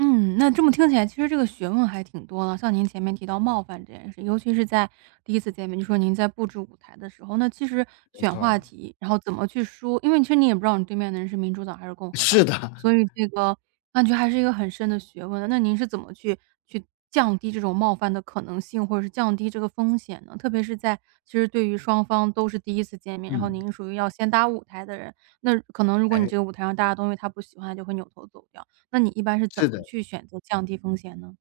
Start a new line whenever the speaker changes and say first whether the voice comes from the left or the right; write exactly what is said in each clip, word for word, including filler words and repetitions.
right: 嗯，那这么听起来其实这个学问还挺多的。像您前面提到冒犯这件事，尤其是在第一次见面，就说您在布置舞台的时候，那其实
left: 没
right: 选
left: 错
right: 话
left: 儿。
right: 题，然后怎么去说，因为其实你也不知道你对面的人是民主党还是共和党，
left: 是的。
right: 所以这个那就还是一个很深的学问，那您是怎么去去降低这种冒犯的可能性，或者是降低这个风险呢？特别是在其实对于双方都是第一次见面，然后
left: 嗯。
right: 您是属于要先搭舞台的人，那可能如果你
left: 诶。
right: 这个舞台上搭的东西他不喜欢，他就会扭头走掉，那你一般是怎
left: 是
right: 么
left: 的。
right: 去选择降低风险呢？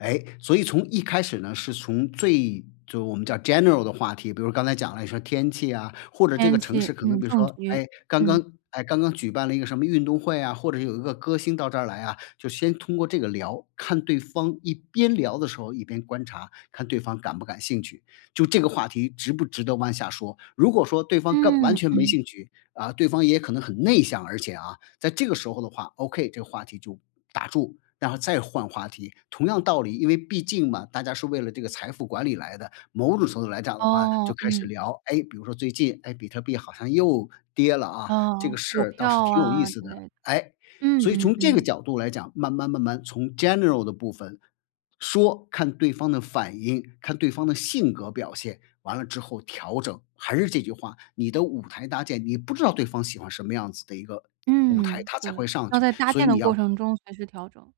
left: 诶，所以从一开始呢是从最就我们叫 general 的话题，比如刚才讲了，你说天气啊，或者这个
right: 天
left: 城
right: 气，
left: 市可能
right: 嗯，
left: 比如
right: 政
left: 说，
right: 局。
left: 哎，刚
right: 嗯。
left: 刚哎，刚刚举办了一个什么运动会啊，或者有一个歌星到这儿来啊，就先通过这个聊，看对方，一边聊的时候一边观察，看对方感不感兴趣，就这个话题值不值得往下说。如果说对方根完
right: 嗯。
left: 全没
right: 嗯。
left: 兴趣，啊，对方也可能很内向，而且啊，在这个时候的话，OK，这个话题就打住，然后再换话题。同样道理，因为毕竟嘛，大家是为了这个财富管理来的，某种程度来讲的话就
right: 哦，
left: 开始
right: 嗯。
left: 聊哎，比如说最近，哎，比特币好像又跌了，啊，
right: 啊，
left: 这个事
right: 股
left: 儿倒是
right: 票
left: 挺有意
right: 啊之
left: 思的，
right: 类的。
left: 哎。
right: 嗯，
left: 所以
right: 嗯，
left: 从这个
right: 嗯。
left: 角度来讲，慢慢慢慢从 general 的部分说，看对方的反应，看对方的性格表现，完了之后调整。还是这句话，你的舞台搭建，你不知道对方喜欢什么样子的一个舞台
right: 嗯，
left: 他才
right: 对，
left: 会上
right: 要
left: 去，
right: 在搭
left: 所
right: 建
left: 以你
right: 的过
left: 要
right: 程中随时调整。